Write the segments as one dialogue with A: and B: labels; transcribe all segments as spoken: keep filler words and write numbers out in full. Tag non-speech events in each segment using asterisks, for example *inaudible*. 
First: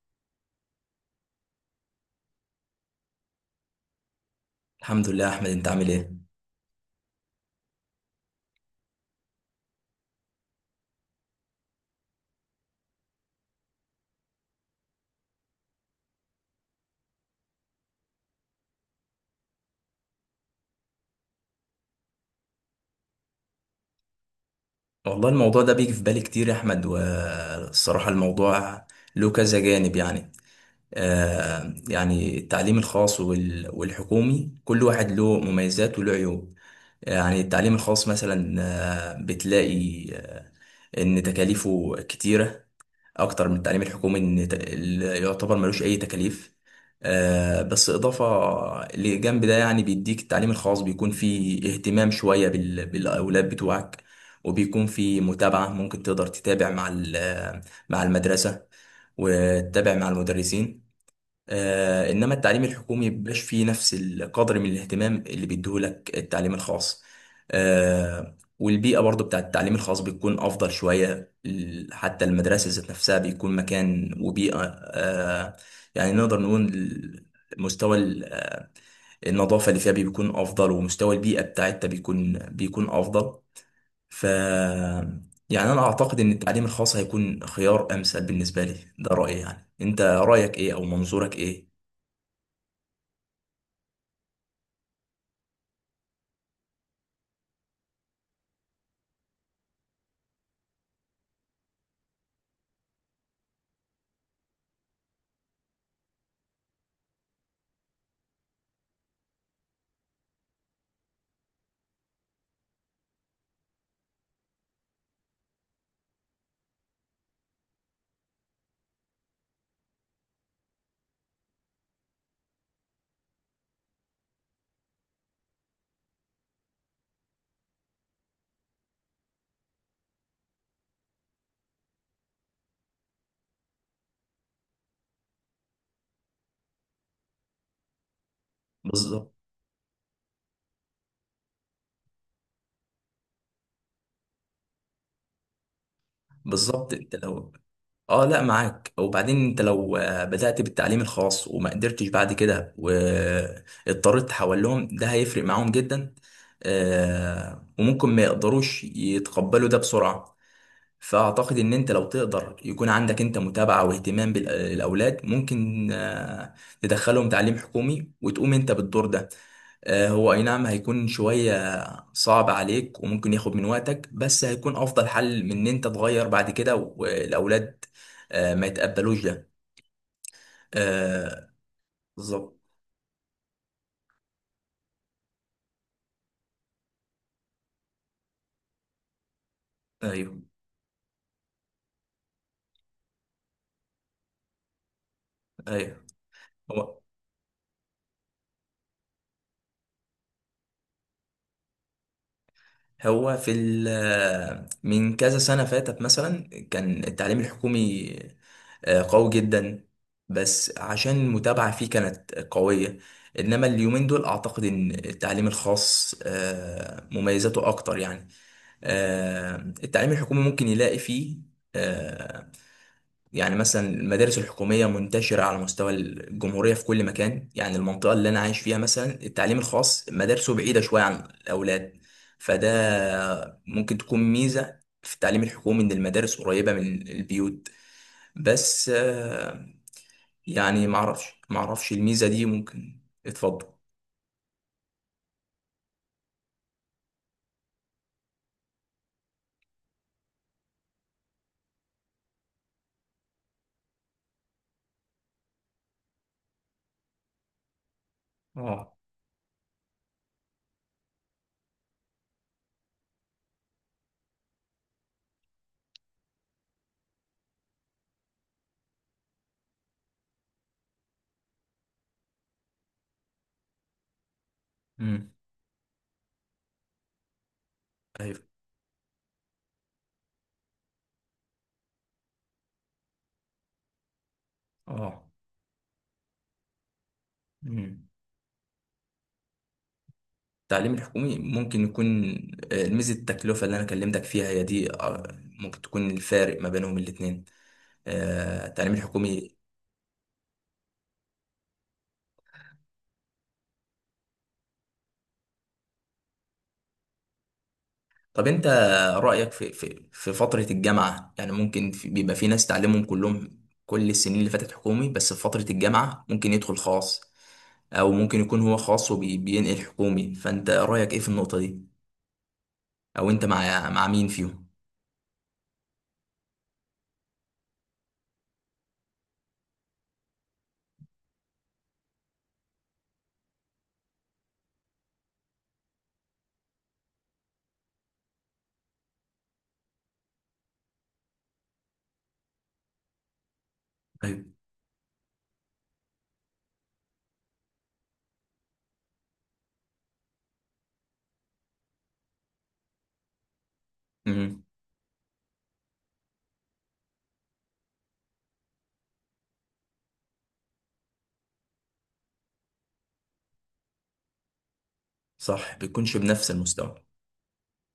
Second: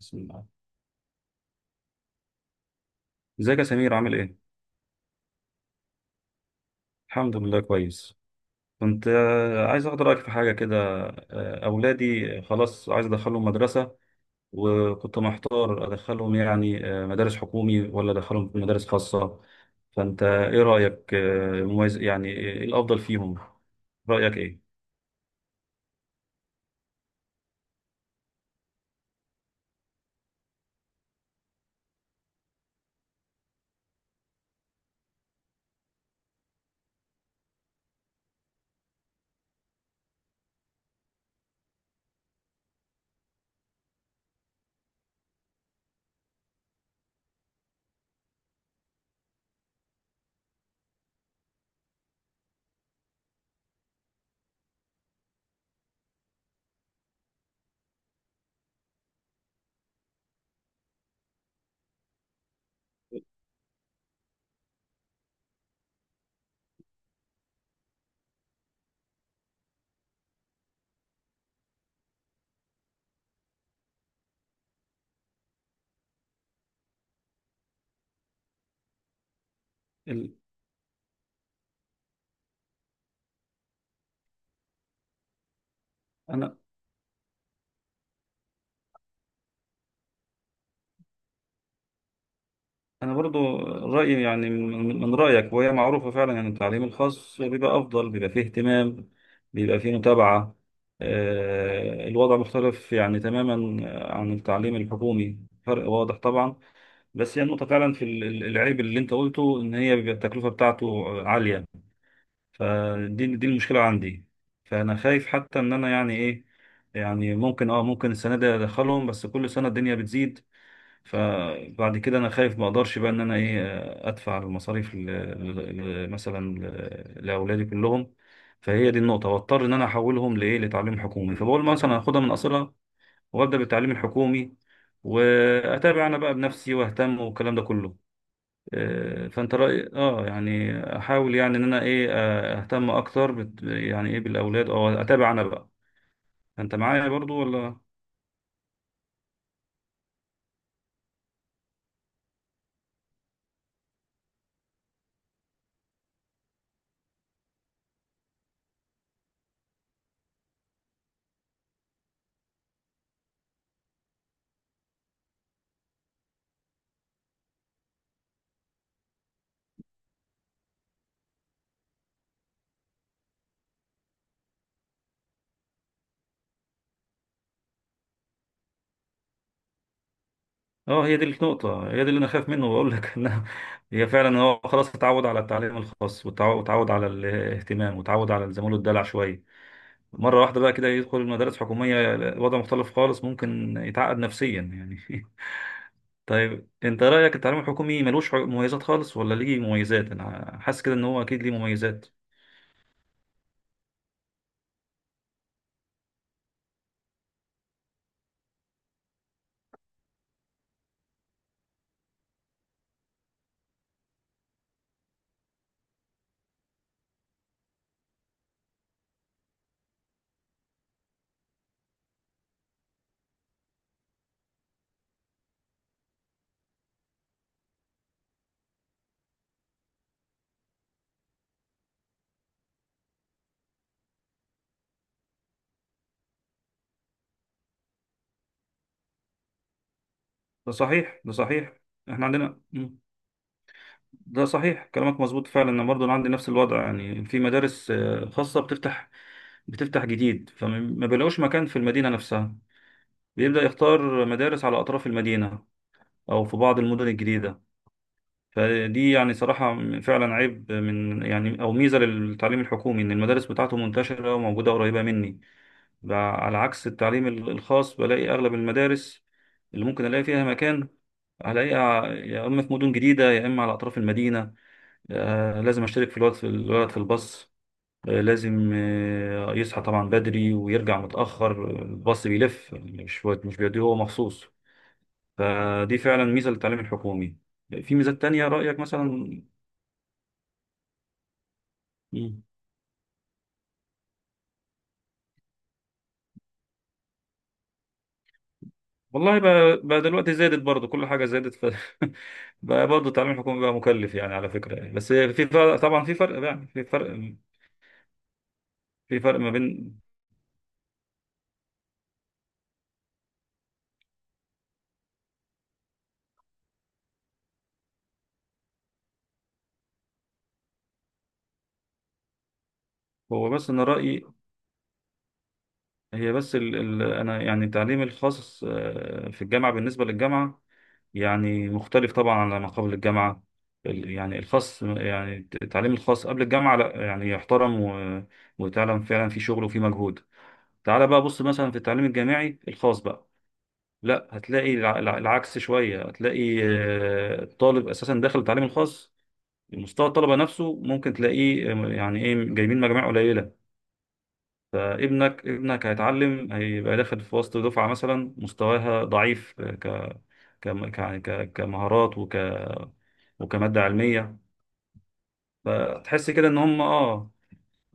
A: بسم الله. ازيك يا سمير، عامل ايه؟
B: الحمد لله يا احمد، انت عامل ايه؟
A: الحمد لله كويس. كنت آه، عايز اخد رايك في حاجه كده. آه، اولادي خلاص، عايز ادخلهم مدرسه، وكنت محتار ادخلهم يعني آه، مدارس حكومي ولا ادخلهم في مدارس خاصه؟ فانت ايه رايك آه، مميز، يعني ايه الافضل فيهم؟ رايك ايه؟
B: والله الموضوع ده بيجي في بالي كتير يا احمد، والصراحه الموضوع له كذا جانب يعني. آه يعني التعليم الخاص وال- والحكومي كل واحد له مميزات وله عيوب. يعني التعليم الخاص مثلا آه، بتلاقي آه، ان تكاليفه كتيره اكتر من التعليم الحكومي، ان ت- اللي يعتبر ملوش اي تكاليف. آه، بس اضافه لجنب ده يعني بيديك التعليم الخاص بيكون فيه اهتمام شويه بال- بالاولاد بتوعك، وبيكون فيه متابعه، ممكن تقدر تتابع مع ال- مع المدرسه، وتتابع مع المدرسين. آه، انما التعليم الحكومي مبيبقاش فيه نفس القدر من الاهتمام اللي بيديهولك التعليم الخاص. آه، والبيئة برضو بتاعت التعليم الخاص بتكون افضل شوية، ال- حتى المدرسة ذات نفسها بيكون مكان وبيئة. آه، يعني نقدر نقول ال- مستوى ال- النظافة اللي فيها
A: ال-
B: بيكون افضل، ومستوى البيئة بتاعتها بيكون بيكون افضل. ف يعني انا اعتقد ان التعليم الخاص هيكون خيار امثل بالنسبة لي. ده رأيي، يعني انت رأيك ايه او منظورك ايه؟
A: أنا برضو رأيي يعني من من رأيك، وهي معروفة فعلا، يعني التعليم الخاص بيبقى أفضل، بيبقى فيه اهتمام، بيبقى فيه متابعة. آه، الوضع مختلف يعني تماما عن التعليم الحكومي، فرق واضح طبعا. بس هي النقطة فعلا في ال- ال- العيب اللي أنت قلته، إن هي بيبقى التكلفة بتاعته عالية. فدي دي المشكلة عندي. فأنا خايف حتى إن أنا يعني إيه، يعني ممكن اه ممكن السنة دي أدخلهم، بس كل سنة الدنيا بتزيد. فبعد كده انا خايف ما اقدرش بقى ان انا ايه، ادفع المصاريف ل- ل- ل- مثلا ل- لاولادي كلهم. فهي دي النقطه، واضطر ان انا احولهم لايه، لتعليم حكومي. فبقول مثلا هاخدها من اصلها وابدا بالتعليم الحكومي واتابع انا بقى بنفسي واهتم، والكلام ده كله. آه،
B: بالظبط،
A: فانت راي اه يعني، احاول يعني ان انا ايه، آه، اهتم اكتر بت... يعني ايه بالاولاد، او اتابع انا بقى. انت
B: بالظبط.
A: معايا
B: انت
A: برضو
B: لو
A: ولا؟
B: اه، لا، معاك. وبعدين انت لو آه، بدأت بالتعليم الخاص وما قدرتش بعد كده واضطريت تحول لهم، ده هيفرق معاهم جدا. آه، وممكن ما يقدروش يتقبلوا ده بسرعة. فأعتقد إن أنت لو تقدر يكون عندك أنت متابعة واهتمام بالأولاد، ممكن آه، تدخلهم تعليم حكومي وتقوم أنت بالدور ده. آه، هو اي نعم هيكون شوية صعب عليك وممكن ياخد من وقتك، بس هيكون افضل حل من ان انت تغير بعد كده والاولاد آه، ما يتقبلوش ده.
A: اه، هي دي
B: آه،
A: النقطة، هي دي اللي أنا خايف
B: بالظبط.
A: منه وأقول لك *laughs* إنها هي فعلا. هو خلاص اتعود على التعليم الخاص، واتعو- واتعود على الاهتمام، واتعود على الزميل، الدلع شوية. مرة
B: ايوه،
A: واحدة بقى كده يدخل المدارس الحكومية، وضع مختلف خالص، ممكن يتعقد نفسيا يعني
B: ايوه.
A: *laughs* طيب
B: هو
A: أنت رأيك التعليم الحكومي ملوش حق- مميزات خالص، ولا ليه مميزات؟ أنا حاسس كده إن هو أكيد ليه مميزات.
B: هو في ال- آه، من كذا سنة فاتت مثلا كان التعليم الحكومي آه، قوي جدا، بس عشان المتابعة فيه كانت قوية. انما اليومين دول اعتقد ان التعليم الخاص آه، مميزاته اكتر يعني. آه، التعليم الحكومي ممكن يلاقي فيه آه، يعني مثلا المدارس الحكومية منتشرة على مستوى الجمهورية في كل مكان، يعني المنطقة اللي أنا عايش فيها مثلا التعليم الخاص مدارسه بعيدة شوية عن الأولاد. فده ممكن تكون ميزة في التعليم الحكومي إن المدارس قريبة من البيوت. بس آه،
A: ده
B: يعني
A: صحيح،
B: معرفش،
A: ده صحيح،
B: معرفش
A: إحنا
B: الميزة دي
A: عندنا مم.
B: ممكن. اتفضل.
A: ده صحيح، كلامك مظبوط فعلا. أنا برضه أنا عندي نفس الوضع، يعني في مدارس آه، خاصة بتفتح بتفتح جديد، فما بيلاقوش مكان في المدينة نفسها، بيبدأ يختار مدارس على أطراف المدينة، أو في بعض المدن الجديدة.
B: اه،
A: فدي يعني صراحة فعلا عيب من يعني، أو ميزة للتعليم الحكومي إن المدارس بتاعته منتشرة وموجودة قريبة مني. ب- على عكس التعليم ال- الخاص، بلاقي أغلب المدارس اللي ممكن ألاقي فيها مكان، هلاقيها يا إما في مدن جديدة يا إما على أطراف المدينة.
B: امم،
A: آه، لازم أشترك في الولد، في الولد في الباص. آه،
B: ايوه،
A: لازم آه، يصحى طبعا بدري ويرجع متأخر، الباص بيلف يعني، مش مش بيوديه هو مخصوص.
B: اه،
A: فدي فعلا ميزة للتعليم الحكومي. في
B: مم.
A: ميزات تانية رأيك مثلا؟
B: التعليم الحكومي ممكن يكون
A: مم.
B: آه، ميزة التكلفة اللي أنا كلمتك فيها هي دي، آه، ممكن تكون الفارق ما بينهم الاتنين. آه، التعليم
A: والله
B: الحكومي.
A: بقى, بقى دلوقتي زادت برضه، كل حاجة زادت ف... *laughs* بقى برضه التعليم الحكومي بقى مكلف يعني، على فكرة يعني. بس في فرق طبعا، في فرق يعني، في فرق،
B: طب أنت
A: في فرق ما
B: رأيك في
A: بين.
B: في في فترة الجامعة، يعني ممكن في، بيبقى في ناس تعليمهم كلهم كل السنين اللي فاتت حكومي، بس في فترة الجامعة ممكن يدخل خاص، أو ممكن يكون هو خاص وبينقل حكومي، فأنت رأيك إيه في النقطة دي، أو أنت
A: هو بس أنا
B: مع مع
A: رأيي،
B: مين فيهم؟
A: هي بس ال... ال... أنا يعني التعليم الخاص آه، في الجامعة، بالنسبة للجامعة يعني مختلف طبعا على ما قبل الجامعة. ال- يعني الخاص، يعني التعليم الخاص قبل الجامعة، لا يعني يحترم و- وتعلم فعلا في شغل وفي مجهود. تعال بقى بص مثلا في التعليم الجامعي الخاص بقى، لا
B: أيوة.
A: هتلاقي الع- الع- العكس شوية، هتلاقي آه، الطالب أساسا داخل التعليم الخاص، مستوى الطلبة نفسه ممكن تلاقيه آه، يعني إيه جايبين مجاميع قليلة.
B: أمم.
A: فابنك ابنك هيتعلم، هيبقى داخل في وسط دفعة مثلا مستواها ضعيف، ك ك ك يعني ك- كمهارات وك وكمادة علمية.
B: صح، بيكونش
A: فتحس كده
B: بنفس
A: ان هم
B: المستوى.
A: اه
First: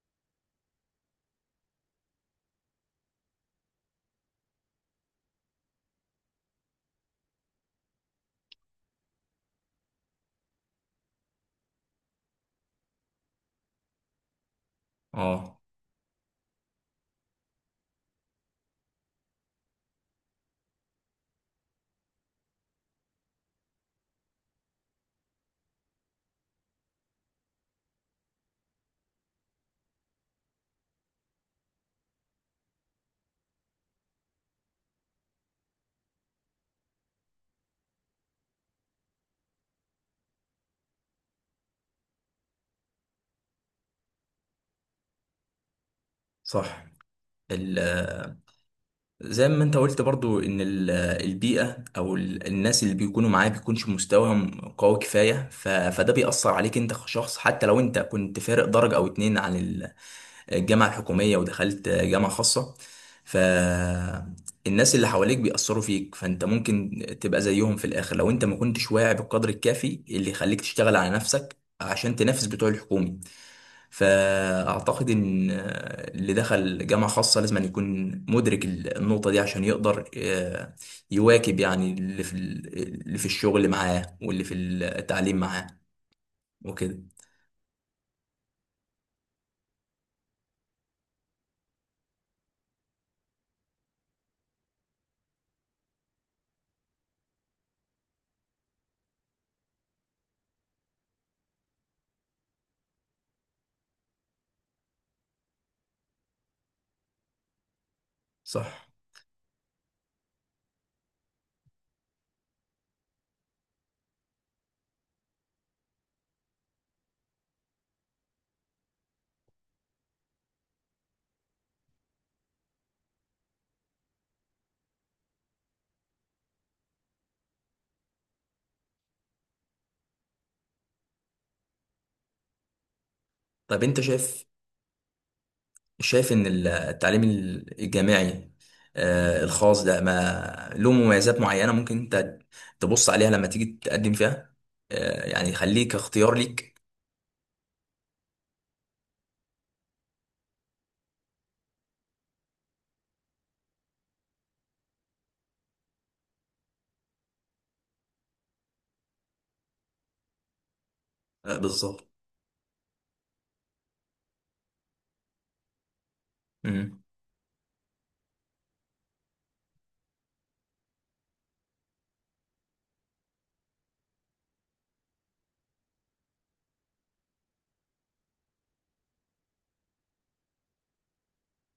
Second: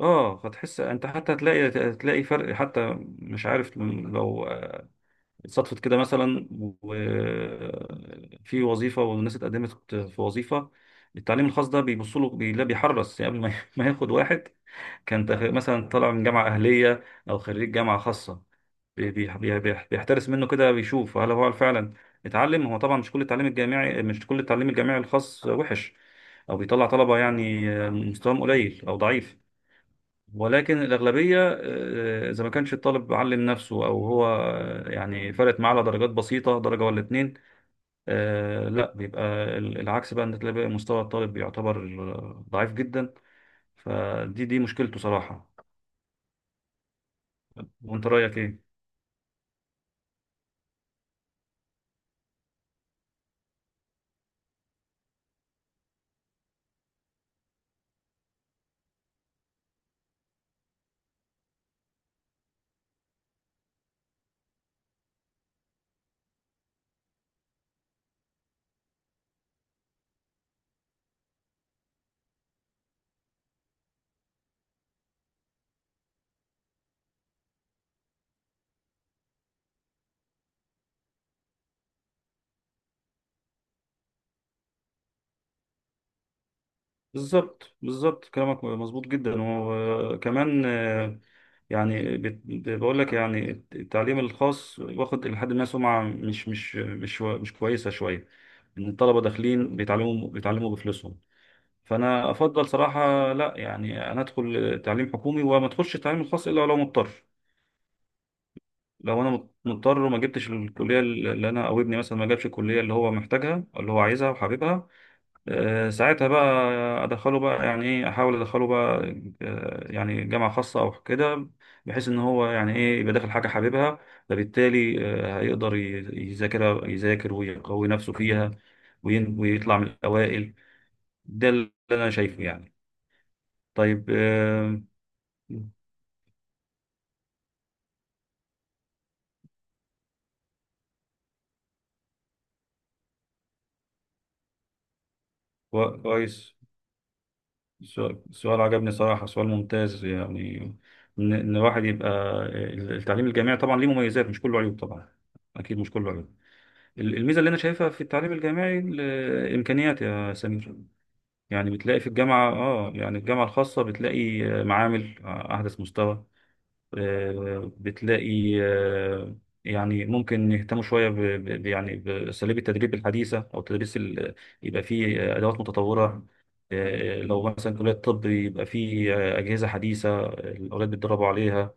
A: اه فتحس انت حتى هتلاقي هتلاقي فرق، حتى مش عارف لو صدفت كده مثلا، وفي وظيفة والناس اتقدمت في وظيفة، التعليم الخاص ده بيبص له، بي- لا بيحرص يعني قبل ما *laughs* ما ياخد واحد كان تخ-
B: اه.
A: مثلا طالع من جامعة أهلية، أو خريج جامعة خاصة، بي- بي- بي- بي- بيحترس منه كده، بيشوف هل هو فعلا اتعلم. هو طبعا مش كل التعليم الجامعي مش كل التعليم الجامعي الخاص وحش، أو بيطلع طلبة يعني مستواهم قليل أو ضعيف. ولكن الأغلبية، آه، إذا ما كانش الطالب علم نفسه أو هو آه، يعني فرقت معاه على درجات بسيطة، درجة ولا اتنين، آه، لا بيبقى ال- العكس بقى، إن تلاقي بقى مستوى الطالب بيعتبر آه، ضعيف جدا. فدي دي مشكلته صراحة.
B: صح. ال
A: وانت رايك ايه؟
B: زي ما انت قلت برضو ان ال- البيئة او ال- الناس اللي بيكونوا معاه بيكونش مستواهم قوي كفاية، ف- فده بيأثر عليك انت كشخص، حتى لو انت كنت فارق درجة او اتنين عن ال- الجامعة الحكومية ودخلت جامعة خاصة. فالناس اللي حواليك بيأثروا فيك، فانت ممكن تبقى زيهم في الاخر لو انت ما كنتش واعي بالقدر الكافي اللي يخليك تشتغل على نفسك عشان تنافس بتوع الحكومي. فأعتقد إن آه، اللي دخل جامعة خاصة لازم أن يكون مدرك ال- النقطة دي عشان يقدر آه، يواكب يعني اللي في ال- اللي في الشغل معاه واللي في التعليم معاه وكده.
A: بالظبط، بالظبط، كلامك مظبوط جدا. وكمان آه، يعني بت- بقول لك، يعني التعليم الخاص واخد لحد ما سمعه مش مش مش مش كويسه شويه، ان الطلبه داخلين بيتعلموا بيتعلموا بفلوسهم. فانا افضل صراحه، لا يعني انا ادخل تعليم حكومي وما ادخلش التعليم الخاص الا لو مضطر.
B: صح.
A: لو انا مضطر وما جبتش الكليه اللي انا، او ابني مثلا ما جابش الكليه اللي هو محتاجها، اللي هو عايزها وحاببها، آه، ساعتها بقى ادخله بقى، يعني ايه، احاول ادخله بقى آه، يعني جامعه خاصه او كده، بحيث ان هو يعني ايه يبقى داخل حاجه حاببها، فبالتالي آه، هيقدر ي- يذاكر يذاكر ويقوي نفسه فيها، وين- ويطلع من الاوائل. ده اللي انا شايفه يعني.
B: طب أنت
A: طيب،
B: شايف
A: آه،
B: شايف إن ال- التعليم الجامعي آه، الخاص ده ما له مميزات معينة ممكن أنت تبص عليها لما تيجي تقدم فيها، آه، يعني يخليك
A: كوا-
B: اختيار
A: كويس،
B: ليك.
A: سؤال سؤال عجبني صراحه، سؤال ممتاز يعني، ان إن الواحد يبقى آه، التعليم الجامعي طبعا ليه مميزات، مش كله عيوب طبعا، اكيد مش كله عيوب. الميزه اللي انا شايفها في التعليم الجامعي الامكانيات يا سمير،
B: آه،
A: يعني بتلاقي
B: بالظبط.
A: في الجامعه اه يعني الجامعه الخاصه، بتلاقي آه، معامل آه، احدث مستوى.
B: مم.
A: آه، بتلاقي آه، يعني ممكن يهتموا شوية ب ب- يعني بأساليب التدريب الحديثة، أو التدريس ال- يبقى فيه آه، أدوات متطورة. آه، لو مثلا كلية طب، يبقى فيه آه، أجهزة حديثة، آه، الأولاد بيتدربوا عليها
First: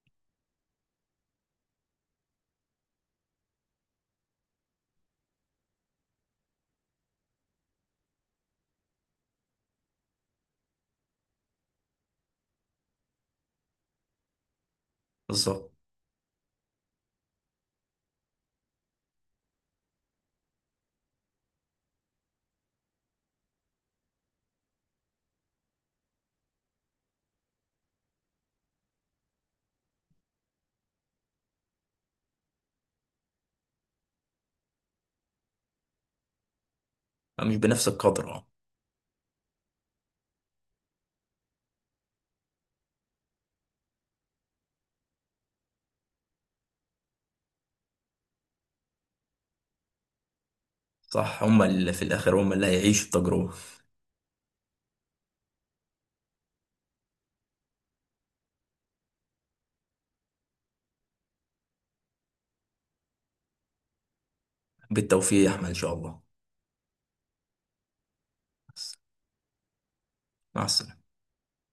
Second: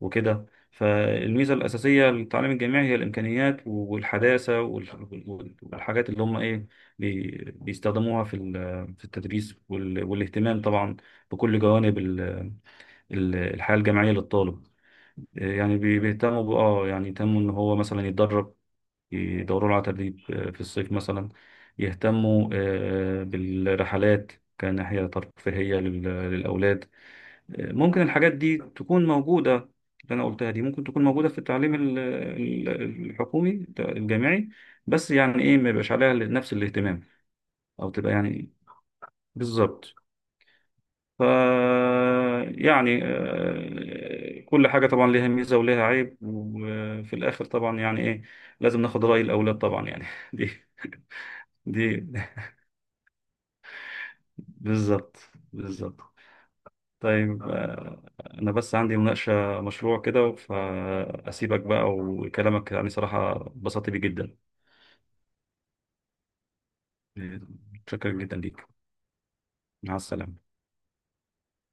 A: وكده. فالميزة الأساسية للتعليم الجامعي هي الإمكانيات والحداثة وال- وال- والحاجات اللي هم إيه بي- بيستخدموها في ال- في التدريس وال- والاهتمام طبعا بكل جوانب ال- ال- الحياة الجامعية للطالب.
B: بالظبط،
A: يعني بي- بيهتموا ب- اه يعني يهتموا ان هو مثلا يتدرب، يدوروا له على تدريب آه، في الصيف مثلا، يهتموا آه، بالرحلات كناحية ترفيهية لل- للأولاد. آه، ممكن الحاجات دي تكون موجودة، اللي أنا قلتها دي ممكن تكون موجودة في التعليم ال- ال- الحكومي الجامعي، بس يعني إيه ما يبقاش عليها نفس الاهتمام،
B: مش بنفس
A: أو تبقى
B: القدر.
A: يعني، بالظبط. ف يعني آه، كل حاجة طبعا ليها ميزة وليها عيب، وفي الآخر طبعا يعني إيه لازم ناخد رأي الأولاد طبعا يعني *laughs* دي
B: صح، هم
A: دي
B: اللي في الآخر هم اللي هيعيشوا التجربة.
A: بالظبط، بالظبط. طيب آه، أنا بس عندي مناقشة مشروع كده، فأسيبك بقى، وكلامك يعني صراحة اتبسطت بيه جدا.
B: بالتوفيق يا أحمد إن شاء الله.
A: متشكر جدا ليك، مع السلامة.
B: مع السلامة.